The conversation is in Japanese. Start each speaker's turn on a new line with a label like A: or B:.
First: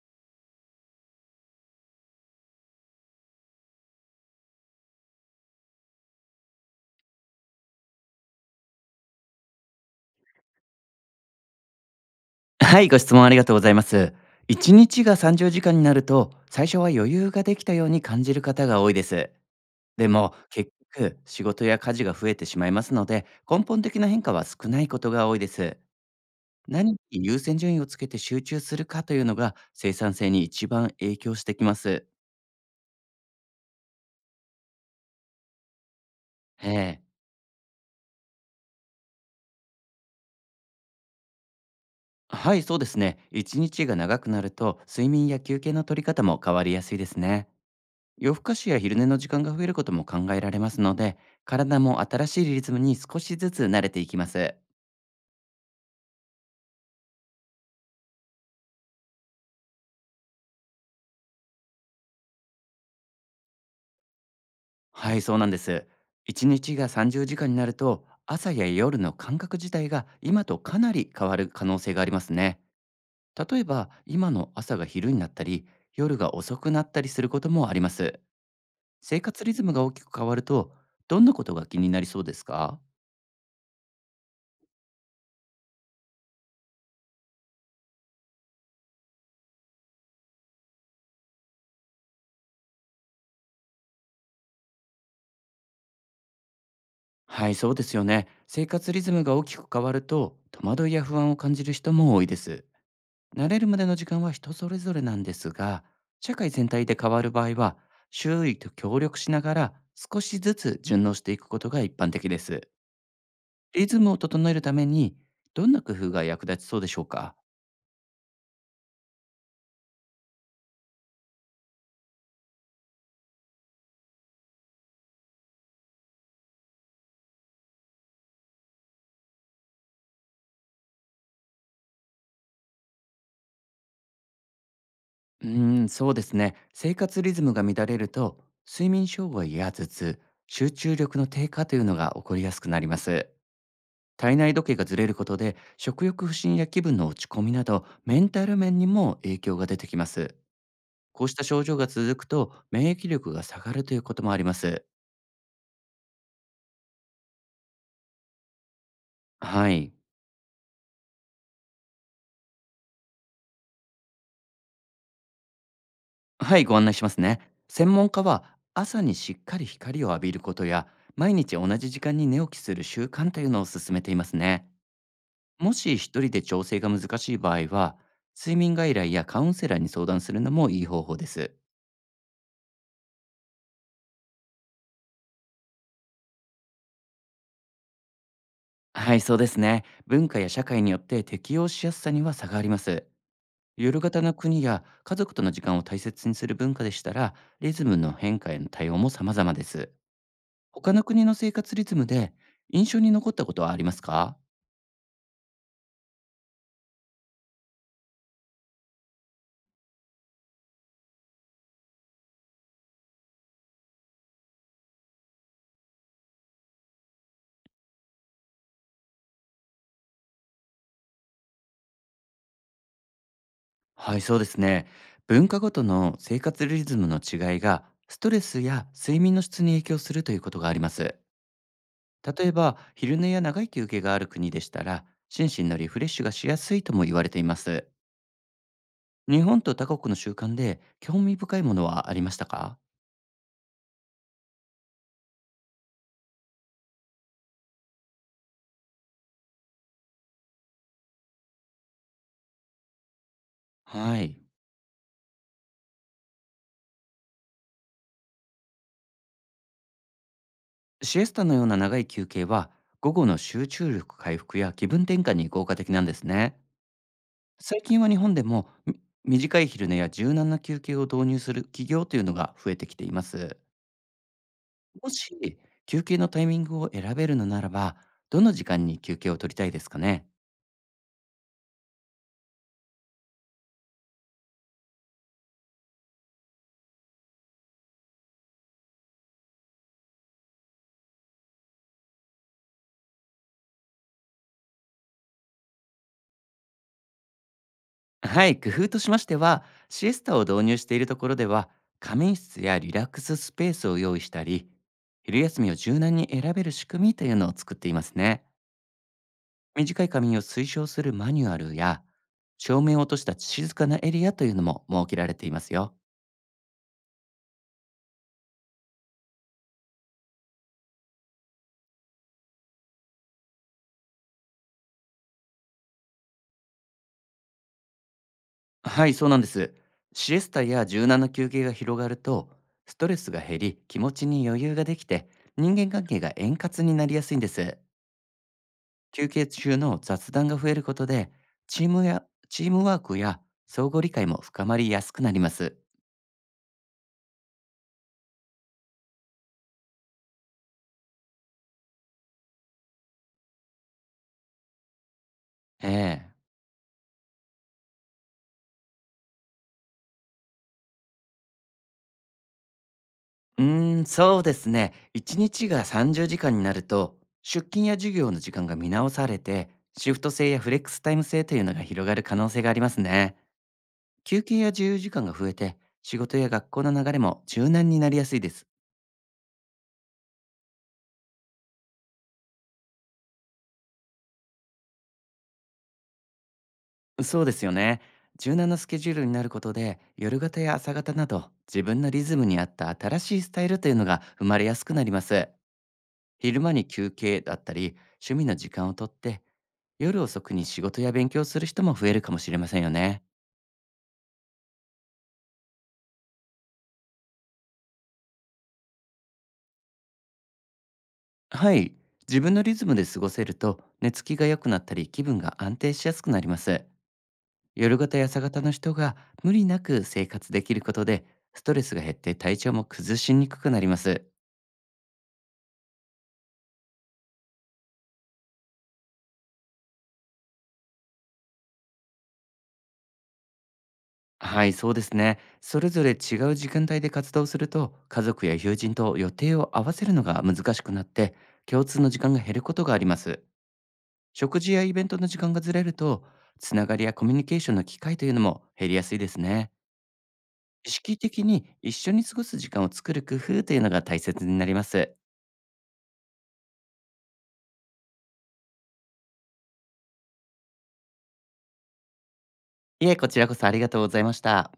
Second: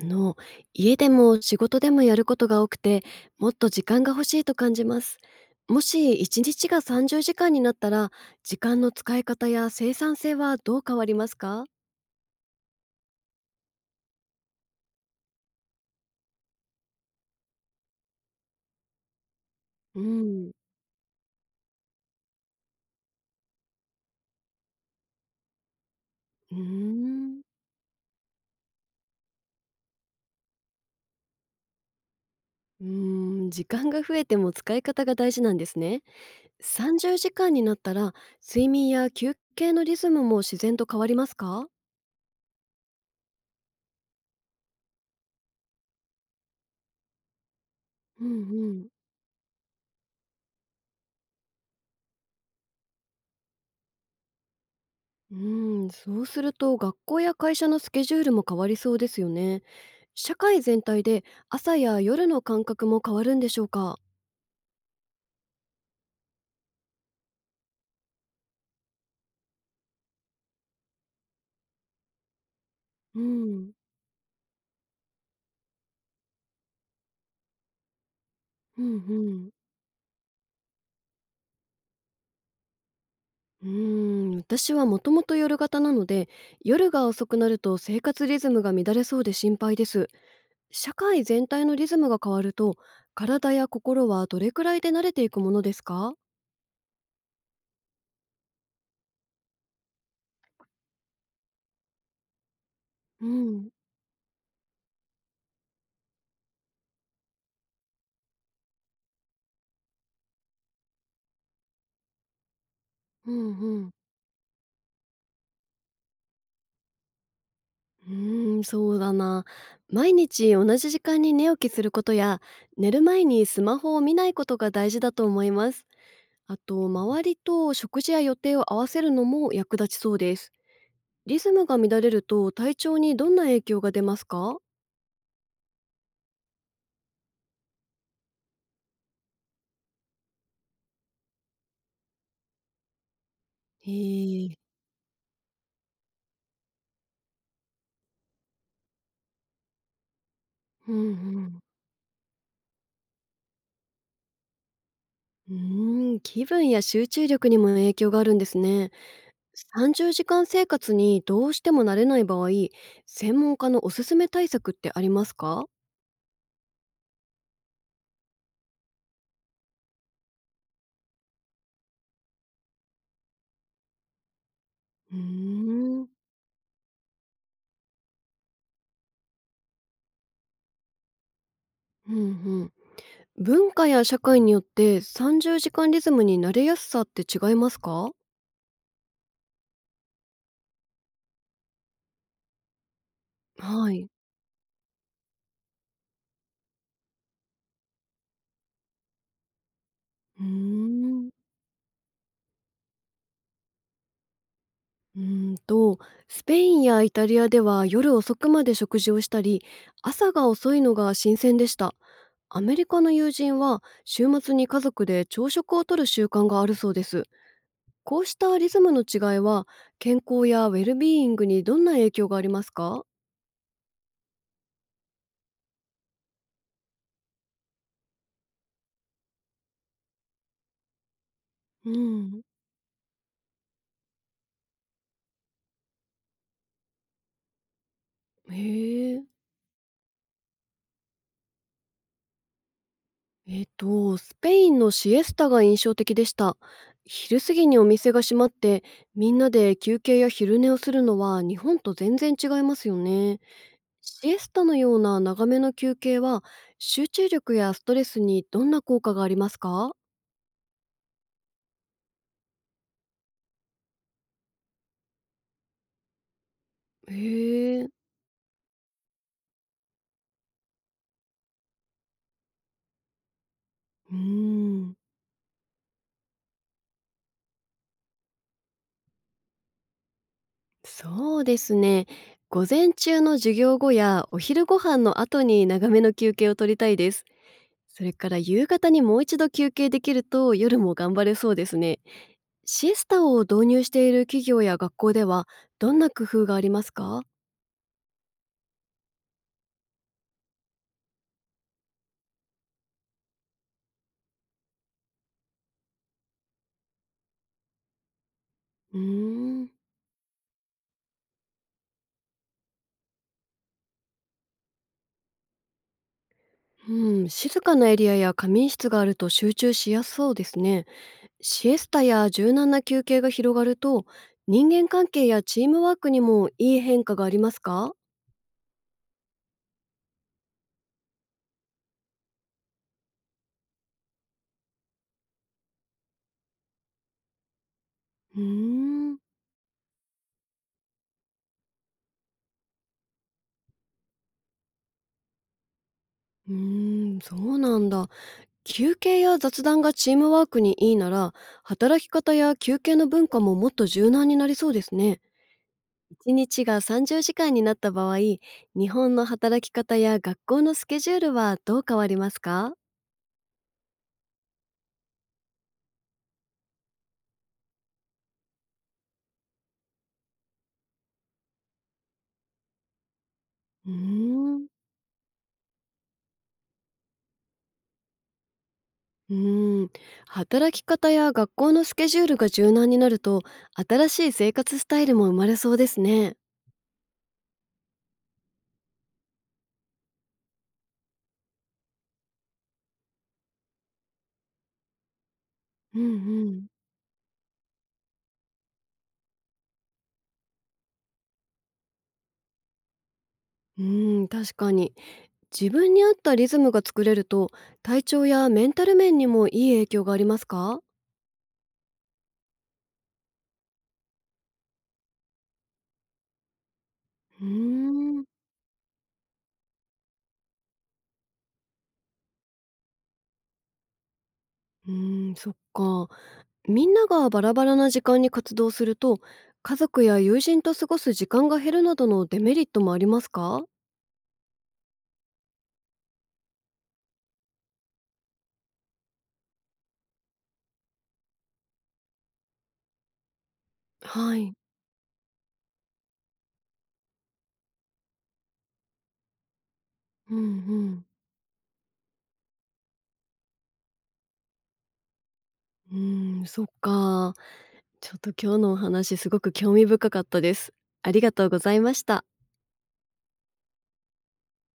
A: あの家でも仕事でもやることが多くて、もっと時間が欲しいと感じます。もし一日が30時間になったら、時間の使い方や生産性はどう変わりますか？
B: はい、ご質問ありがとうございます。1日が30時間になると、最初は余裕ができたように感じる方が多いです。
A: う
B: でも、
A: ん。
B: 結局、仕事や家事が増えてしまいますので、根本的な変化は少ないことが多いです。
A: うー
B: 何に優
A: ん
B: 先順位をつけて集中するかというのが、生産性に一番影響してきます。
A: うー時間が増えても使い方が大事なんですね。
B: ええ。
A: 30時間になったら、睡眠や休憩のリズムも自然と変わりますか？
B: はい、そうですね。1日が長くなると、睡眠や休憩の取り方も変わりやすいですね。
A: うんう
B: 夜更かしや
A: ん。
B: 昼寝の時間が増えることも考えられますので、体も新しいリズムに少しずつ慣れていきます。
A: そうすると、学校や会社のスケジュールも変わりそうですよね。社会全体で朝や夜の感覚も変わるんでしょうか？
B: はい、そうなんです。一日が30時間になると、朝や夜の感覚自体が今とかなり変わる可能性がありますね。
A: う
B: 例え
A: ん、
B: ば、今の朝が昼になったり、夜が遅くなったりすることもあります。
A: うんう
B: 生活
A: ん。
B: リズムが大きく変わると、どんなことが気になりそうですか？
A: 私はもともと夜型なので、夜が遅くなると生活リズムが乱れそうで心配です。社会全体のリズムが変わると、体や心はどれくらいで慣れていくものですか？
B: はい、そうですよね。生活リズムが大きく変わると、戸惑いや不安を感じる人も多いです。
A: う
B: 慣れる
A: ん
B: までの時間は人それぞれなんですが、社会全体で変わる場合は、周囲と協力しながら少しずつ順応していくことが一般的です。
A: うんう
B: リ
A: ん。
B: ズムを整えるために、どんな工夫が役立ちそうでしょうか？
A: そうだな。毎日同じ時間に寝起きすることや、寝る前にスマホを見ないことが大事だと思います。あと、周りと食事や予定を合わせるのも役立ちそうです。リズムが乱れると、体調にどんな影響が出ますか？
B: うーん、そうですね。生活リズムが乱れると、睡眠障害や頭痛、集中力の低下というのが起こりやすくなります。体
A: へ
B: 内
A: え。
B: 時計がずれることで、食欲不振や気分の落ち込みなど、メンタル面にも影響が出てきます。
A: うんう
B: こうした
A: ん。
B: 症状が続くと、免疫力が下がるということもあります。
A: 気分や集中力にも影響があるんですね。
B: はい。
A: 30時間生活にどうしても慣れない場合、専門家のおすすめ対策ってありますか？
B: はい、ご案内しますね。専門家は、朝にしっかり光を浴びることや、毎日同じ時間に寝起きする習慣というのを勧めていますね。
A: う
B: もし
A: ーん。
B: 一人で調整が難しい場合は、睡眠外来やカウンセラーに相談するのもいい方法です。
A: うんうん。文化や社会によって30時間リズムに慣れやすさって違いますか？
B: はい、そうですね。文化や社会によって適応しやすさには差があります。
A: は
B: 夜
A: い。
B: 型の国や家族との時間を大切にする文化でしたら、リズムの変化への対応も様々です。
A: うー
B: 他の国
A: ん。
B: の生活リズムで印象に残ったことはありますか？
A: うーんと、スペインやイタリアでは夜遅くまで食事をしたり、朝が遅いのが新鮮でした。アメリカの友人は週末に家族で朝食をとる習慣があるそうです。こうしたリズムの違いは、健康やウェルビーイングにどんな影響がありますか？
B: はい、そうですね。文化ごとの生活リズムの違いが、ストレスや睡眠の質に影響するということがあります。
A: うん。
B: 例えば、昼寝や長い休憩がある国でしたら、心身のリフレッシュがしやすいとも言われています。
A: へえ。
B: 日本と他国の習慣で興味深いものはありましたか？
A: スペインのシエスタが印象的でした。昼過ぎにお店が閉まって、みんなで休憩や昼寝をするのは日本と全然違いますよね。
B: は
A: シエ
B: い。
A: スタのような長めの休憩は、集中力やストレスにどんな効果がありますか？
B: シエスタのような長い休憩は午後の集中力回復や気分転換に効果的なんですね。
A: へ
B: 最
A: え、
B: 近は日本でも短い昼寝や柔軟な休憩を導入する企業というのが増えてきています。
A: うーん、
B: もし休憩のタイミングを選べるのならば、どの時間に休憩を取りたいですかね？
A: そうですね。午前中の授業後やお昼ご飯の後に長めの休憩を取りたいです。それから夕方にもう一度休憩できると、夜も頑張れそうですね。シエスタを導入している企業や学校では、どんな工夫がありますか？
B: はい、工夫としましては、シエスタを導入しているところでは、仮眠室やリラックススペースを用意したり、昼休みを柔軟に選べる仕組みというのを作っていますね。
A: うーん、
B: 短い髪を推奨するマニュアルや、照明を落とした静かなエリアというのも設けられていますよ。
A: うん。静かなエリアや仮眠室があると集中しやすそうですね。シエスタや柔軟な休憩が広がると、人間関係やチームワークにもいい変化がありますか？
B: はい、そうなんです。シエスタや柔軟な休憩が広がると、ストレスが減り、気持ちに余裕ができて、人間関係が円滑になりやすいんです。
A: うーん
B: 休憩中の雑談が増えることで、チームや、チームワークや相互理解も深まりやすくなります。
A: そうなんだ。休憩や雑談がチームワークにいいなら、働き方や休憩の文化ももっと柔軟になりそうですね。
B: ええ。
A: 1日が30時間になった場合、日本の働き方や学校のスケジュールはどう変わりますか？
B: うーん、そうですね。1日が30時間になると、出勤や授業の時間が見直されて、シフト制やフレックスタイム制というのが広がる可能性がありますね。
A: うー
B: 休憩
A: ん
B: や自由時間が増えて、仕事や学校の流れも柔軟になりやすいです。
A: うーん、働き方や学校のスケジュールが柔軟になると、新しい生活スタイルも生まれそうですね。
B: そうですよね。柔軟なスケジュールになることで、夜型や朝型など、自分のリズムに合った新しいスタイルというのが生まれやすくなります。
A: うんう
B: 昼
A: ん。
B: 間に休憩だったり、趣味の時間をとって、夜遅くに仕事や勉強をする人も増えるかもしれませんよね。
A: 確かに。自分に合ったリズムが作れると、体調やメンタル面にもいい影響がありますか？
B: はい。自分のリズムで過ごせると、寝つきが良くなったり、気分が安定しやすくなります。
A: う
B: 夜型
A: ーん。
B: や朝型の人が無理なく生活できることで、ストレスが減って体調も崩しにくくなります。
A: そっか。みんながバラバラな時間に活動すると、家族や友人と過ごす時間が減るなどのデメリットもありますか？
B: はい、そうですね。それぞれ違う時間帯で活動すると、家族や友人と予定を合わせるのが難しくなって、共通の時間が減ることがあります。
A: はい。
B: 食事やイベントの時間がずれると、つながりやコミュニケーションの機会というのも減りやすいですね。
A: うんう
B: 意
A: ん。
B: 識的に一緒に過ごす時間を作る工夫というのが大切になります。
A: そっか。ちょっと今日のお話すごく興味深かったです。ありがとうございました。
B: いえ、こちらこそありがとうございました。